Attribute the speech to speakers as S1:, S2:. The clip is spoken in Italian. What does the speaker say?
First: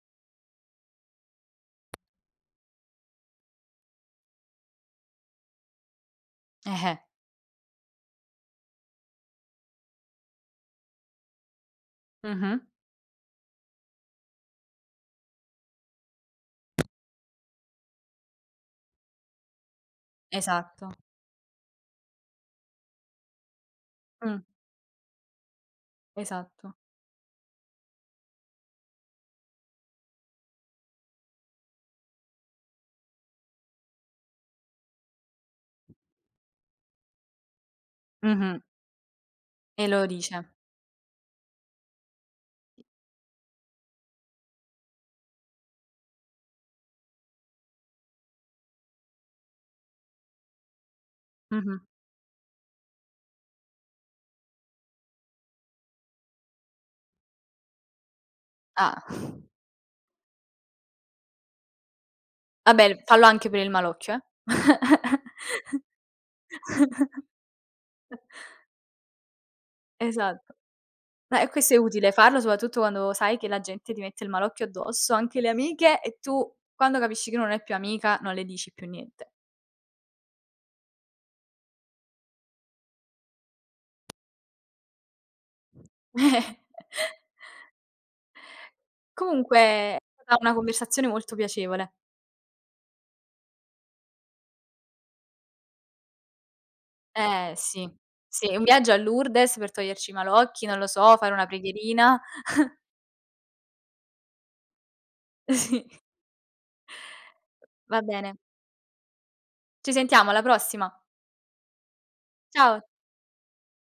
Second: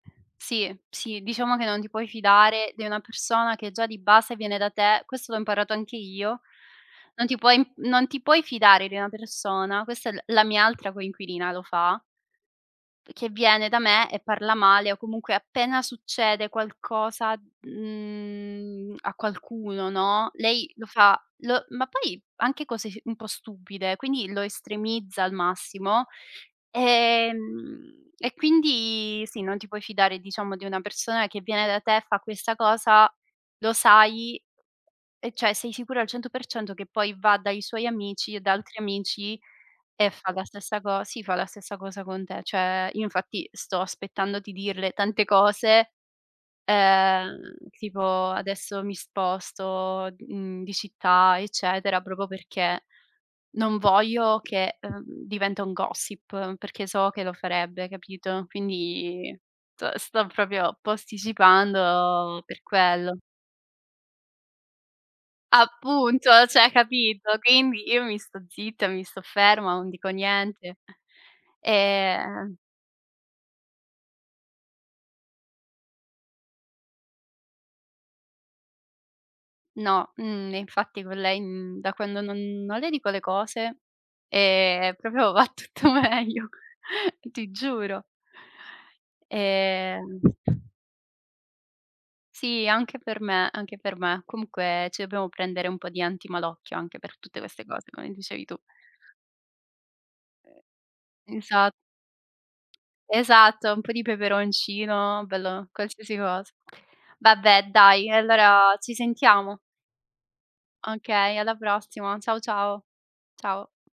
S1: Sì, sì, diciamo che non ti puoi fidare di una persona che già di base viene da te, questo l'ho imparato anche io,
S2: Eh-eh.
S1: non ti puoi non ti puoi fidare di una persona, questa è l la mia altra coinquilina lo fa
S2: Mh-mh
S1: che viene da me e parla male, o comunque, appena succede qualcosa, mhmm, a qualcuno, no, lei lo
S2: Esatto.
S1: fa lo ma poi, anche cose s un po' stupide, quindi
S2: Mh.
S1: lo estremizza al massimo.
S2: Esatto.
S1: Ehm, e quindi sì, non ti puoi fidare, diciamo, di una persona che viene da te, fa questa cosa, lo sai, e cioè, sei sicuro al 100% che poi va dai suoi amici e da
S2: Mh-mh.
S1: altri amici
S2: E lo
S1: e fa la
S2: dice.
S1: stessa co sì, fa la stessa cosa con te. Cioè, io, infatti, sto aspettando di dirle tante cose, ehm, tipo, adesso mi sposto, mhmm, di città,
S2: Mh-mh.
S1: eccetera, proprio perché non voglio che, ehm, diventa un gossip perché so che lo farebbe, capito?
S2: Ah.
S1: Quindi s sto proprio posticipando per
S2: Vabbè,
S1: quello.
S2: fallo anche per il malocchio, eh?
S1: Appunto, cioè, capito? Quindi io mi sto zitta, mi sto ferma, non dico
S2: Esatto.
S1: niente,
S2: Ma è questo è utile farlo,
S1: ehm
S2: soprattutto quando sai che la gente ti mette il malocchio addosso, anche le amiche, e tu, quando capisci che non è più amica, non le dici più niente.
S1: No, mhmm, infatti con lei, mhmm, da quando non non le dico le cose, ehm, proprio va tutto
S2: Eh.
S1: meglio, ti giuro.
S2: Comunque, è
S1: Ehm
S2: stata una conversazione molto piacevole.
S1: Sì, anche per me, anche per me. Comunque, ci dobbiamo prendere un po' di antimalocchio anche per tutte
S2: Eh,
S1: queste
S2: sì,
S1: cose, come dicevi
S2: sì,
S1: tu.
S2: un viaggio a Lourdes per toglierci i malocchi, non lo so, fare una
S1: Esa
S2: preghierina.
S1: Esatto, un po' di peperoncino, bello,
S2: Sì.
S1: qualsiasi cosa. Vabbè,
S2: Va
S1: dai, e
S2: bene.
S1: allora ci sentiamo.
S2: Ci sentiamo, alla prossima.
S1: Okay, alla prossima. Ciao,
S2: Ciao.
S1: ciao. Ciao.